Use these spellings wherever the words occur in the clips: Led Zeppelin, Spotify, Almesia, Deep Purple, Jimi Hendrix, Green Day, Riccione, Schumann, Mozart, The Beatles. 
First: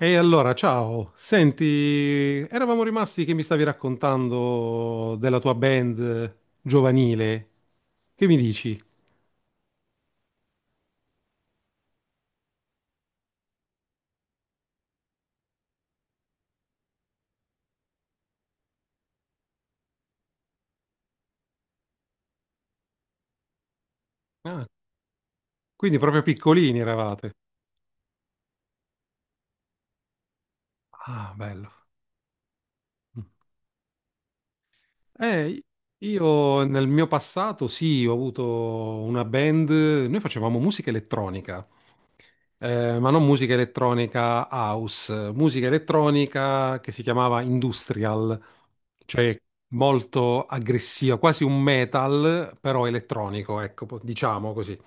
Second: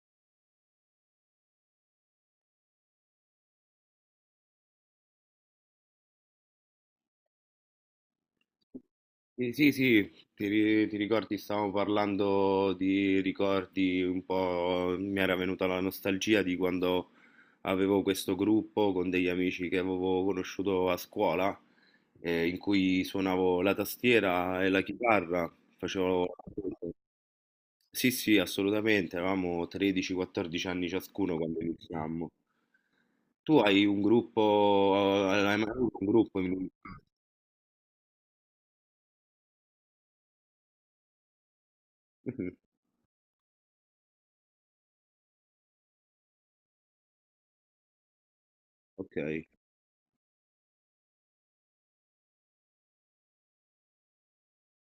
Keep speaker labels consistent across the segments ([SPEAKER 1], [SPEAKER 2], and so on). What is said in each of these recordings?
[SPEAKER 1] E allora, ciao. Senti, eravamo rimasti che mi stavi raccontando della tua band giovanile. Che mi dici?
[SPEAKER 2] Sì, sì, sì, ti ricordi, stavamo parlando di ricordi un po', mi era venuta la nostalgia di quando avevo questo gruppo con degli amici che avevo conosciuto a scuola, in cui suonavo la tastiera
[SPEAKER 1] Ah,
[SPEAKER 2] e la chitarra,
[SPEAKER 1] quindi proprio
[SPEAKER 2] facevo...
[SPEAKER 1] piccolini eravate.
[SPEAKER 2] Sì, sì, assolutamente, avevamo 13-14 anni
[SPEAKER 1] Ah,
[SPEAKER 2] ciascuno quando
[SPEAKER 1] bello.
[SPEAKER 2] iniziammo. Tu hai un gruppo, hai
[SPEAKER 1] Eh,
[SPEAKER 2] mai avuto un gruppo in...
[SPEAKER 1] io nel mio passato sì, ho avuto una band, noi facevamo musica elettronica, ma non musica elettronica house, musica elettronica che si chiamava industrial,
[SPEAKER 2] Ok.
[SPEAKER 1] cioè molto aggressiva, quasi un metal, però elettronico, ecco, diciamo così.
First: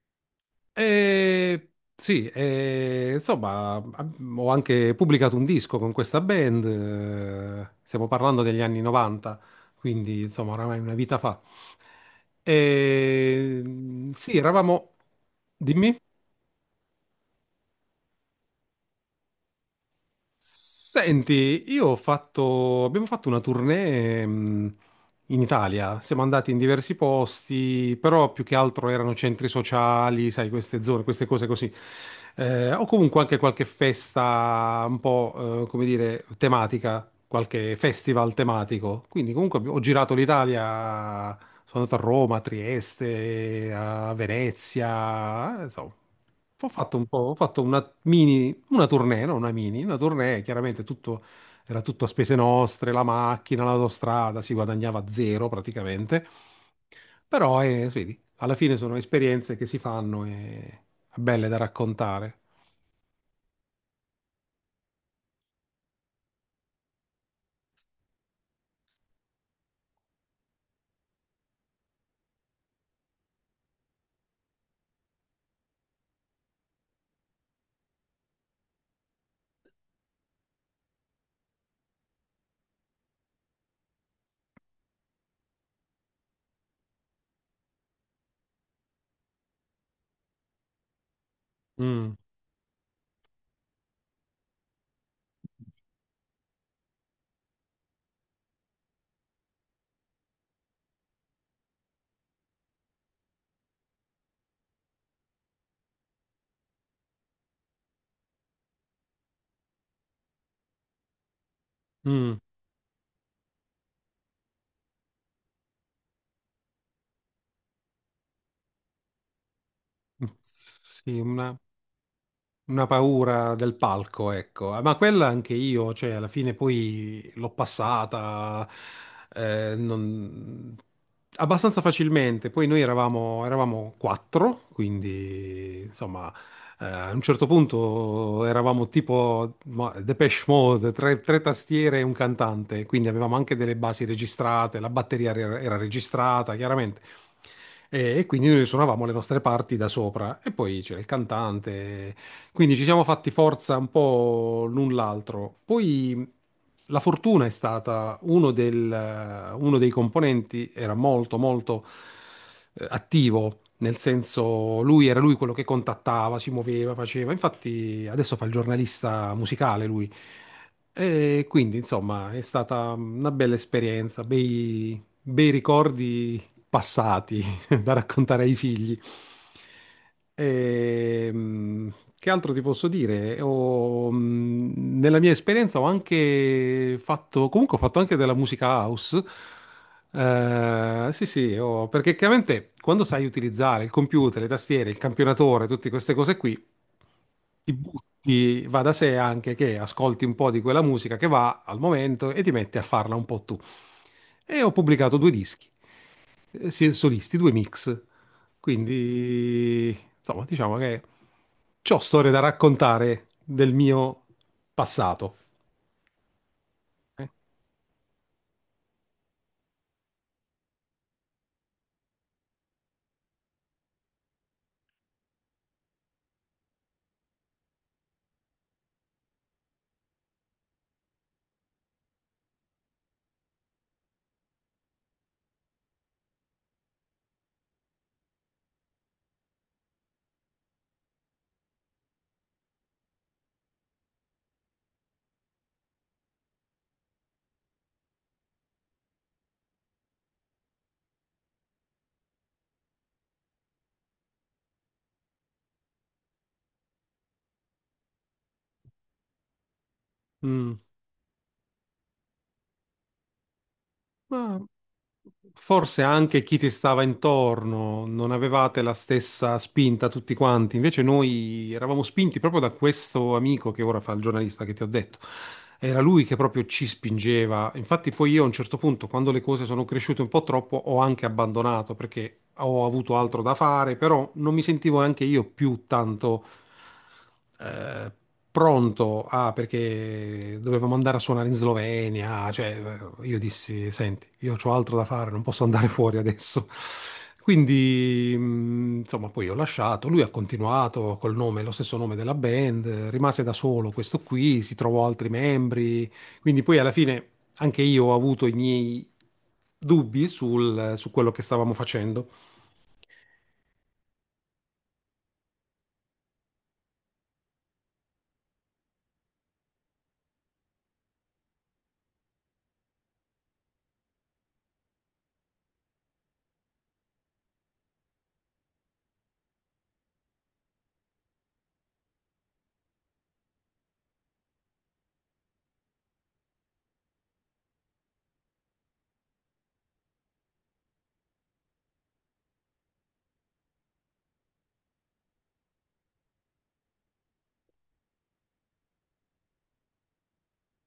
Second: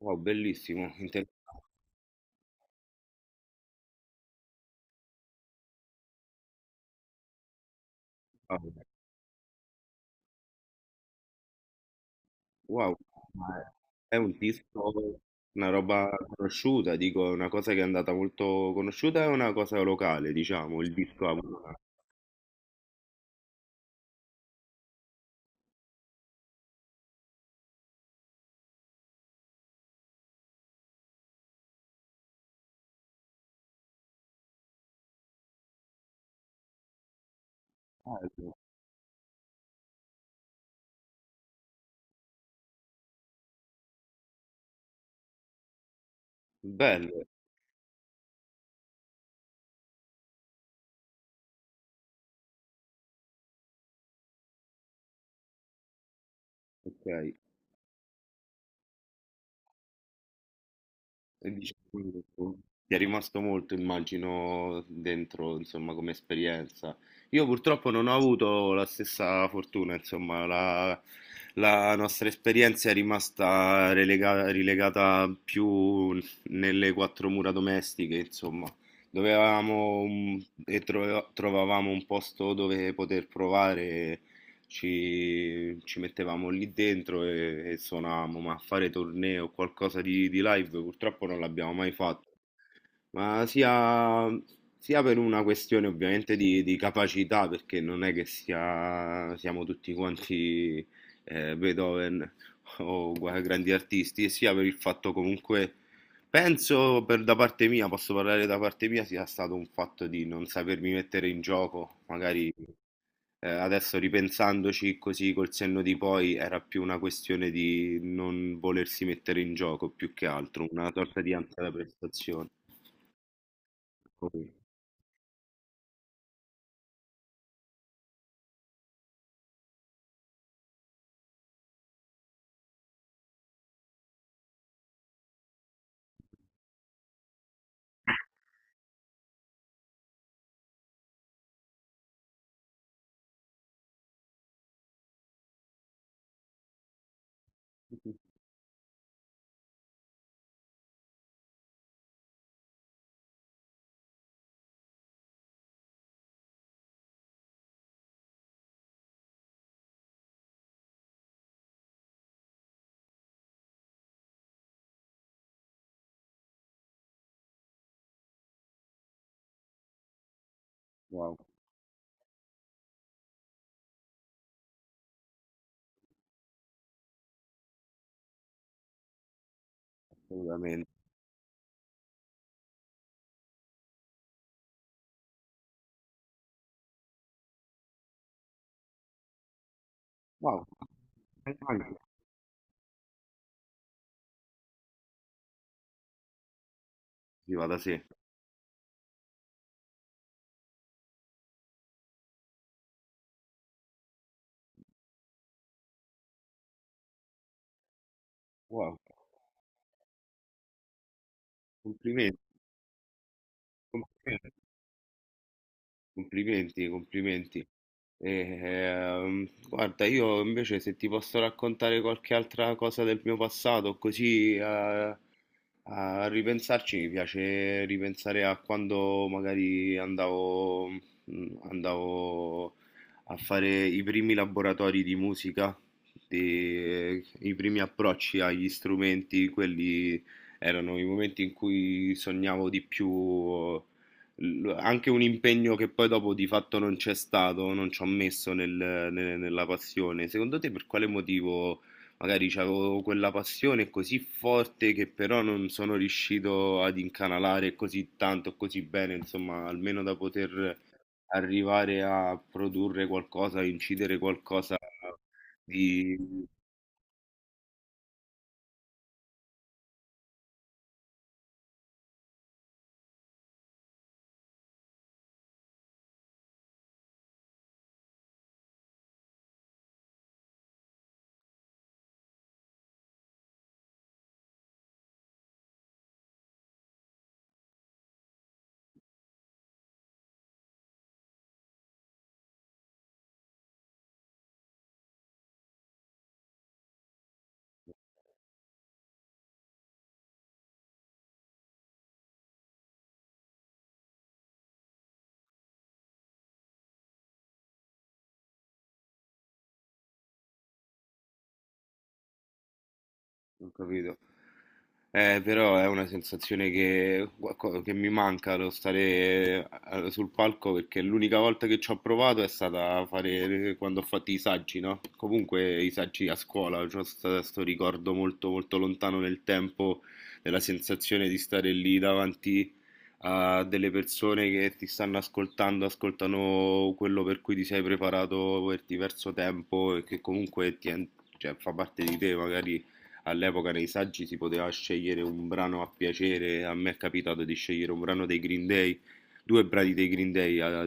[SPEAKER 2] Wow, bellissimo, interessante.
[SPEAKER 1] E sì, e, insomma, ho anche pubblicato un disco con questa band, stiamo parlando degli anni 90, quindi insomma, oramai una vita fa.
[SPEAKER 2] Wow, ma
[SPEAKER 1] E,
[SPEAKER 2] è
[SPEAKER 1] sì,
[SPEAKER 2] un disco,
[SPEAKER 1] eravamo...
[SPEAKER 2] una
[SPEAKER 1] Dimmi.
[SPEAKER 2] roba conosciuta, dico, una cosa che è andata molto conosciuta, è una cosa locale, diciamo, il disco.
[SPEAKER 1] Senti,
[SPEAKER 2] A-
[SPEAKER 1] abbiamo fatto una tournée, in Italia, siamo andati in diversi posti, però più che altro erano centri sociali, sai, queste zone, queste cose così. O comunque anche qualche festa un po', come dire, tematica, qualche
[SPEAKER 2] Ah,
[SPEAKER 1] festival
[SPEAKER 2] ecco.
[SPEAKER 1] tematico. Quindi comunque ho girato l'Italia, sono andato a Roma, a Trieste, a Venezia, insomma,
[SPEAKER 2] Bello,
[SPEAKER 1] ho fatto una mini, una tournée, no, una mini, una tournée, chiaramente tutto, era tutto a spese nostre, la macchina, l'autostrada, si guadagnava zero praticamente,
[SPEAKER 2] ok.
[SPEAKER 1] però vedi, alla fine sono esperienze che si fanno e belle
[SPEAKER 2] E
[SPEAKER 1] da raccontare.
[SPEAKER 2] diciamo, ti è rimasto molto, immagino, dentro, insomma, come esperienza. Io purtroppo non ho avuto la stessa fortuna, insomma, la nostra esperienza è rimasta relega- rilegata più nelle quattro mura domestiche, insomma. Dovevamo un- e trove- trovavamo un posto dove poter provare ci mettevamo lì dentro e suonavamo, ma fare torneo o qualcosa di live purtroppo non l'abbiamo mai
[SPEAKER 1] Mm,
[SPEAKER 2] fatto. Ma sia, sia per una questione ovviamente di capacità, perché non è che sia- siamo tutti quanti Beethoven o gua- grandi artisti, e sia per il fatto comunque, penso per da parte mia, posso parlare da parte mia, sia stato un fatto di non sapermi mettere in gioco,
[SPEAKER 1] mm,
[SPEAKER 2] magari adesso ripensandoci così col senno di poi, era più una questione di non volersi mettere in gioco più che altro, una
[SPEAKER 1] sì,
[SPEAKER 2] sorta di
[SPEAKER 1] una...
[SPEAKER 2] ansia da prestazione.
[SPEAKER 1] Una paura del palco,
[SPEAKER 2] Così.
[SPEAKER 1] ecco. Ah, ma quella anche io, cioè, alla fine poi l'ho passata eh, non- abbastanza facilmente. Poi noi eravamo quattro, quindi insomma, a un certo punto eravamo tipo ma, Depeche Mode, tre tastiere e un cantante, quindi avevamo anche delle basi registrate, la batteria era registrata, chiaramente. E quindi noi suonavamo le nostre parti da sopra e poi c'era il cantante. Quindi ci siamo fatti forza un po' l'un l'altro. Poi la fortuna è stata uno dei componenti, era molto attivo, nel senso lui quello che contattava, si muoveva, faceva. Infatti adesso fa il giornalista musicale lui.
[SPEAKER 2] Wow,
[SPEAKER 1] E quindi insomma è stata una bella esperienza, bei ricordi passati da raccontare ai figli.
[SPEAKER 2] assolutamente.
[SPEAKER 1] Ehm, che altro ti posso dire? Nella mia esperienza ho anche fatto, comunque ho fatto anche della musica house.
[SPEAKER 2] Wow,
[SPEAKER 1] Sì, sì,
[SPEAKER 2] anche,
[SPEAKER 1] perché chiaramente quando sai utilizzare il computer, le tastiere, il campionatore, tutte queste cose qui,
[SPEAKER 2] sì, va
[SPEAKER 1] ti
[SPEAKER 2] da sé.
[SPEAKER 1] butti, va da sé anche che ascolti un po' di quella musica che va al momento e ti metti a farla un po' tu. E ho pubblicato due dischi sì, solisti, due mix.
[SPEAKER 2] Wow,
[SPEAKER 1] Quindi, insomma, diciamo che ho storie
[SPEAKER 2] complimenti,
[SPEAKER 1] da raccontare del mio
[SPEAKER 2] complimenti.
[SPEAKER 1] passato.
[SPEAKER 2] Complimenti,
[SPEAKER 1] Eh,
[SPEAKER 2] complimenti. E, guarda, io invece se ti posso raccontare qualche altra cosa del mio passato, così a, a ripensarci, mi piace ripensare a quando magari andavo, andavo a fare i primi laboratori di musica, di- i primi approcci agli strumenti, quelli erano i momenti in cui sognavo di più l- anche un impegno che poi dopo di fatto non c'è stato, non ci ho messo nel- nel- nella passione. Secondo te per quale motivo magari avevo quella passione così forte che però non sono riuscito ad incanalare così tanto, così bene, insomma, almeno da
[SPEAKER 1] Mm.
[SPEAKER 2] poter arrivare a produrre qualcosa, a incidere
[SPEAKER 1] Ma
[SPEAKER 2] qualcosa
[SPEAKER 1] forse
[SPEAKER 2] di
[SPEAKER 1] anche chi ti stava intorno, non avevate la stessa spinta tutti quanti. Invece noi eravamo spinti proprio da questo amico che ora fa il giornalista che ti ho detto. Era lui che proprio ci spingeva. Infatti poi io a un certo punto, quando le cose sono cresciute un po' troppo, ho anche abbandonato perché ho avuto altro da fare, però non mi sentivo neanche io più tanto eh, pronto a, perché dovevamo andare a suonare in Slovenia, cioè io dissi, senti, io ho altro da fare, non posso andare fuori adesso. Quindi, insomma, poi ho lasciato, lui ha continuato col nome, lo stesso nome della band, rimase da solo questo qui, si trovò altri membri, quindi poi alla fine anche io ho avuto i miei dubbi su quello che stavamo facendo.
[SPEAKER 2] Ho capito. Però è una sensazione che, qualco- che mi manca lo stare sul palco perché l'unica volta che ci ho provato è stata a fare quando ho fatto i saggi, no? Comunque i saggi a scuola, c'ho questo ricordo molto molto lontano nel tempo della sensazione di stare lì davanti a delle persone che ti stanno ascoltando, ascoltano quello per cui ti sei preparato per diverso tempo e che comunque ti, en- cioè, fa parte di te, magari all'epoca nei saggi si poteva scegliere un brano a piacere, a me è capitato di scegliere un brano dei Green Day, due brani dei Green Day a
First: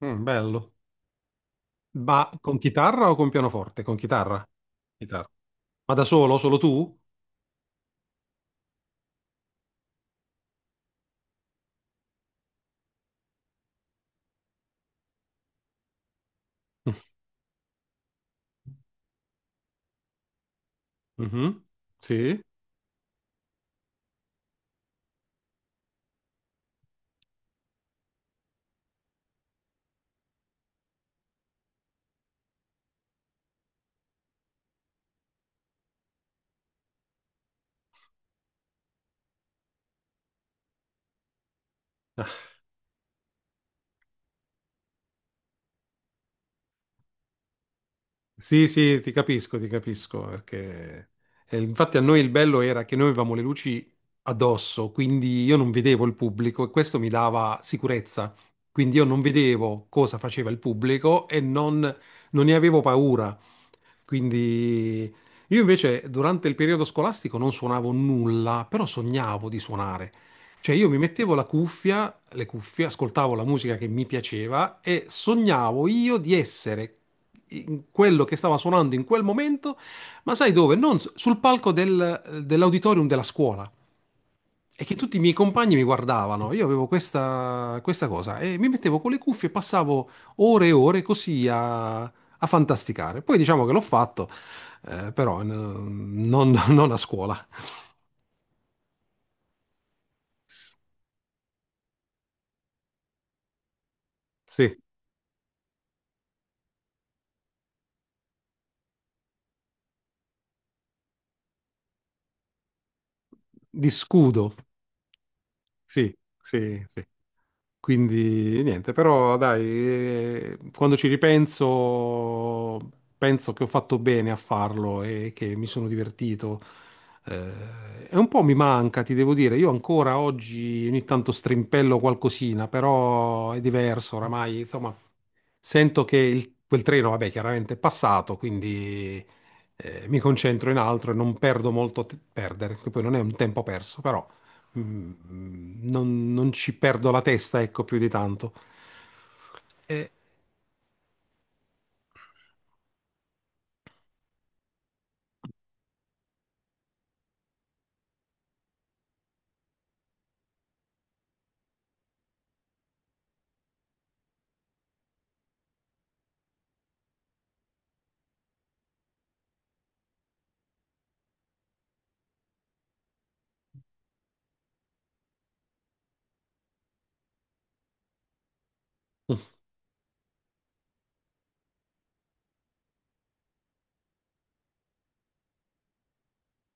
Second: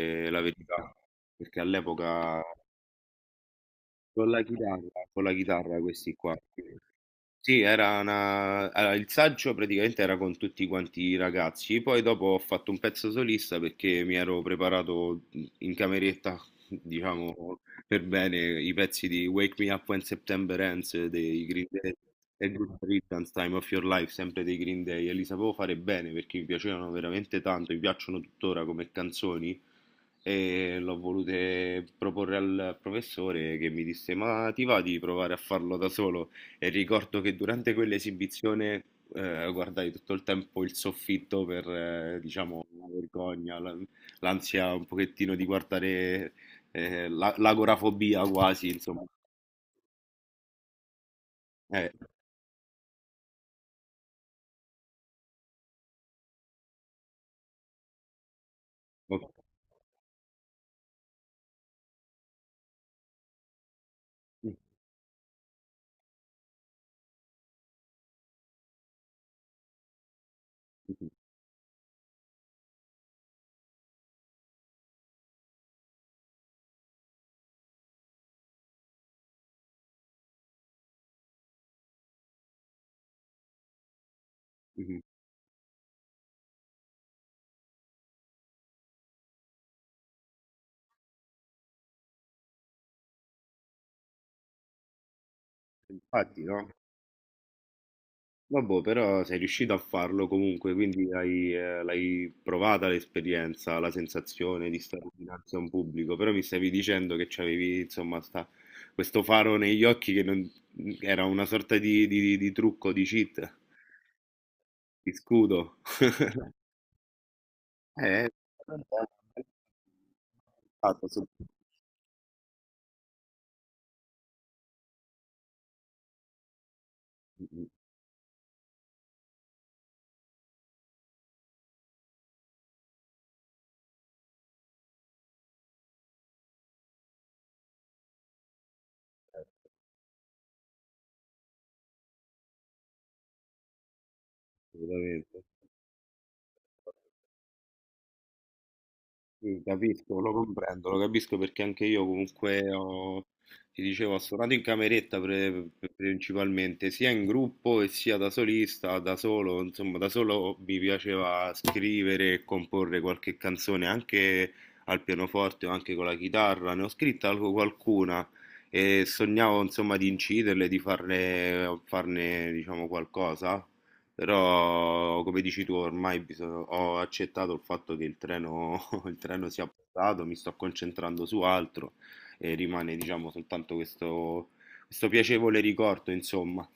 [SPEAKER 1] Mm,
[SPEAKER 2] la
[SPEAKER 1] bello.
[SPEAKER 2] verità, perché
[SPEAKER 1] Ma
[SPEAKER 2] all'epoca
[SPEAKER 1] con chitarra o con pianoforte? Con
[SPEAKER 2] con la
[SPEAKER 1] chitarra.
[SPEAKER 2] chitarra, con
[SPEAKER 1] Chitarra.
[SPEAKER 2] la chitarra
[SPEAKER 1] Ma da
[SPEAKER 2] questi qua.
[SPEAKER 1] solo? Solo
[SPEAKER 2] Sì.
[SPEAKER 1] tu?
[SPEAKER 2] Sì, era una allora, il saggio praticamente era con tutti quanti i ragazzi, poi dopo ho fatto un pezzo solista perché mi ero preparato in cameretta, diciamo, per bene i pezzi di Wake Me Up When September Ends dei
[SPEAKER 1] Mhm,
[SPEAKER 2] Green Day
[SPEAKER 1] sì,
[SPEAKER 2] e Good Riddance Time of Your Life, sempre dei Green Day, e li sapevo fare bene perché mi piacevano veramente tanto, mi piacciono tuttora come canzoni e l'ho volute proporre al professore che mi disse ma ti va di provare a farlo da solo? E ricordo che durante quell'esibizione guardai tutto il tempo il soffitto per, diciamo, la vergogna, la- l'ansia un pochettino di guardare la- l'agorafobia
[SPEAKER 1] sì,
[SPEAKER 2] quasi,
[SPEAKER 1] sì,
[SPEAKER 2] insomma.
[SPEAKER 1] ti capisco, perché
[SPEAKER 2] Eh,
[SPEAKER 1] infatti a noi il bello era che noi avevamo le luci addosso, quindi io non vedevo il pubblico e questo mi dava sicurezza. Quindi io non
[SPEAKER 2] ok.
[SPEAKER 1] vedevo cosa faceva il pubblico non ne avevo paura.
[SPEAKER 2] Mm,
[SPEAKER 1] Quindi io invece durante il periodo scolastico non suonavo nulla, però sognavo di suonare. Cioè io mi
[SPEAKER 2] mm,
[SPEAKER 1] mettevo le cuffie, ascoltavo la musica che mi piaceva e sognavo io di essere in quello che stava suonando in quel momento, ma sai dove? Non s- sul palco dell'auditorium della scuola.
[SPEAKER 2] mm,
[SPEAKER 1] E che
[SPEAKER 2] mm.
[SPEAKER 1] tutti i miei compagni mi guardavano, io avevo questa cosa e mi mettevo con le cuffie e passavo ore e ore così a fantasticare. Poi diciamo che l'ho fatto, però
[SPEAKER 2] Infatti, no?
[SPEAKER 1] non a scuola.
[SPEAKER 2] Vabbè, però sei riuscito a farlo comunque, quindi hai, l'hai provata l'esperienza, la sensazione
[SPEAKER 1] Sì,
[SPEAKER 2] di stare dinanzi a un pubblico, però mi stavi dicendo che c'avevi, insomma, sta- questo faro negli occhi che non- era una sorta di trucco, di cheat,
[SPEAKER 1] di scudo.
[SPEAKER 2] di scudo.
[SPEAKER 1] Sì, sì, sì.
[SPEAKER 2] Eh,
[SPEAKER 1] Quindi niente, però dai, quando ci
[SPEAKER 2] fatto,
[SPEAKER 1] ripenso, penso che ho fatto bene a farlo e che mi sono divertito. E un po' mi manca, ti devo dire. Io ancora oggi ogni tanto strimpello qualcosina, però è diverso oramai. Insomma, sento che quel treno, vabbè, chiaramente è passato, quindi
[SPEAKER 2] assolutamente.
[SPEAKER 1] mi concentro in altro e non perdo molto che poi non è un tempo perso, però non ci perdo la testa, ecco, più di tanto.
[SPEAKER 2] Sì,
[SPEAKER 1] E-
[SPEAKER 2] capisco, lo comprendo, lo capisco perché anche io comunque ho, ti dicevo, ho suonato in cameretta pre- pre- principalmente, sia in gruppo e sia da solista, da solo, insomma, da solo mi piaceva scrivere e comporre qualche canzone anche al pianoforte o anche con la chitarra, ne ho scritta alco- qualcuna e sognavo, insomma, di inciderle, di farne, farne, diciamo, qualcosa. Però, come dici tu, ormai bisogna- ho accettato il fatto che il treno, il treno sia passato, mi sto concentrando su altro e rimane, diciamo, soltanto questo, questo piacevole ricordo, insomma.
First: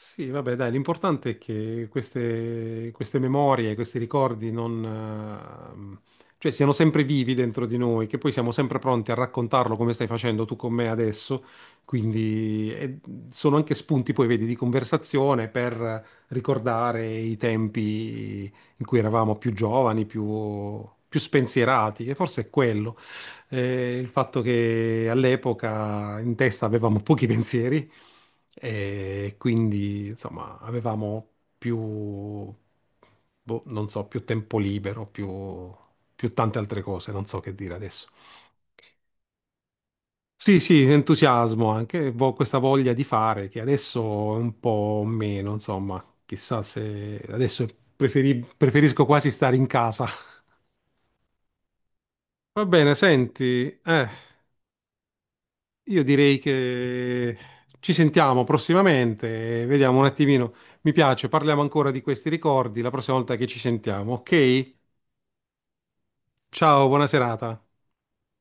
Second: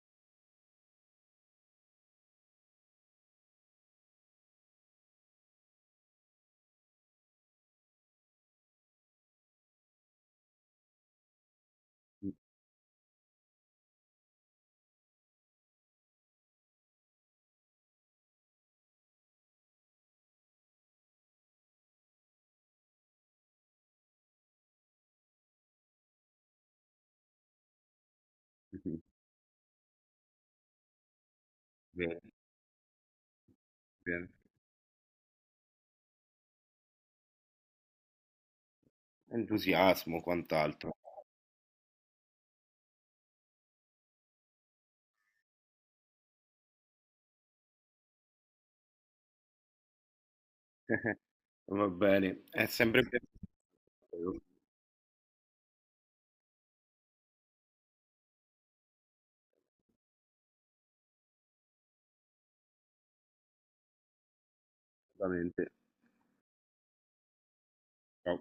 [SPEAKER 1] Sì, vabbè, dai, l'importante è che queste memorie, questi ricordi non, cioè siano sempre vivi dentro di noi, che poi siamo sempre pronti a raccontarlo come stai facendo tu con me adesso, quindi sono anche spunti, poi vedi, di conversazione per ricordare i tempi in cui eravamo più giovani, più spensierati, e forse è quello. Il fatto che all'epoca in testa avevamo pochi pensieri e quindi insomma avevamo più,
[SPEAKER 2] Bene,
[SPEAKER 1] boh, non so, più
[SPEAKER 2] bene.
[SPEAKER 1] tempo libero, più, più tante altre cose, non so che dire adesso.
[SPEAKER 2] Entusiasmo,
[SPEAKER 1] Sì, sì,
[SPEAKER 2] quant'altro.
[SPEAKER 1] entusiasmo anche, questa voglia di fare che adesso è un po' meno, insomma, chissà se adesso preferisco quasi stare in casa.
[SPEAKER 2] Va bene,
[SPEAKER 1] Va
[SPEAKER 2] è
[SPEAKER 1] bene,
[SPEAKER 2] sempre
[SPEAKER 1] senti, eh.
[SPEAKER 2] bello.
[SPEAKER 1] Io direi che ci sentiamo prossimamente, e vediamo un attimino. Mi piace, parliamo ancora di questi ricordi la prossima volta che ci sentiamo, ok?
[SPEAKER 2] Assolutamente.
[SPEAKER 1] Ciao, buona serata.
[SPEAKER 2] Ciao.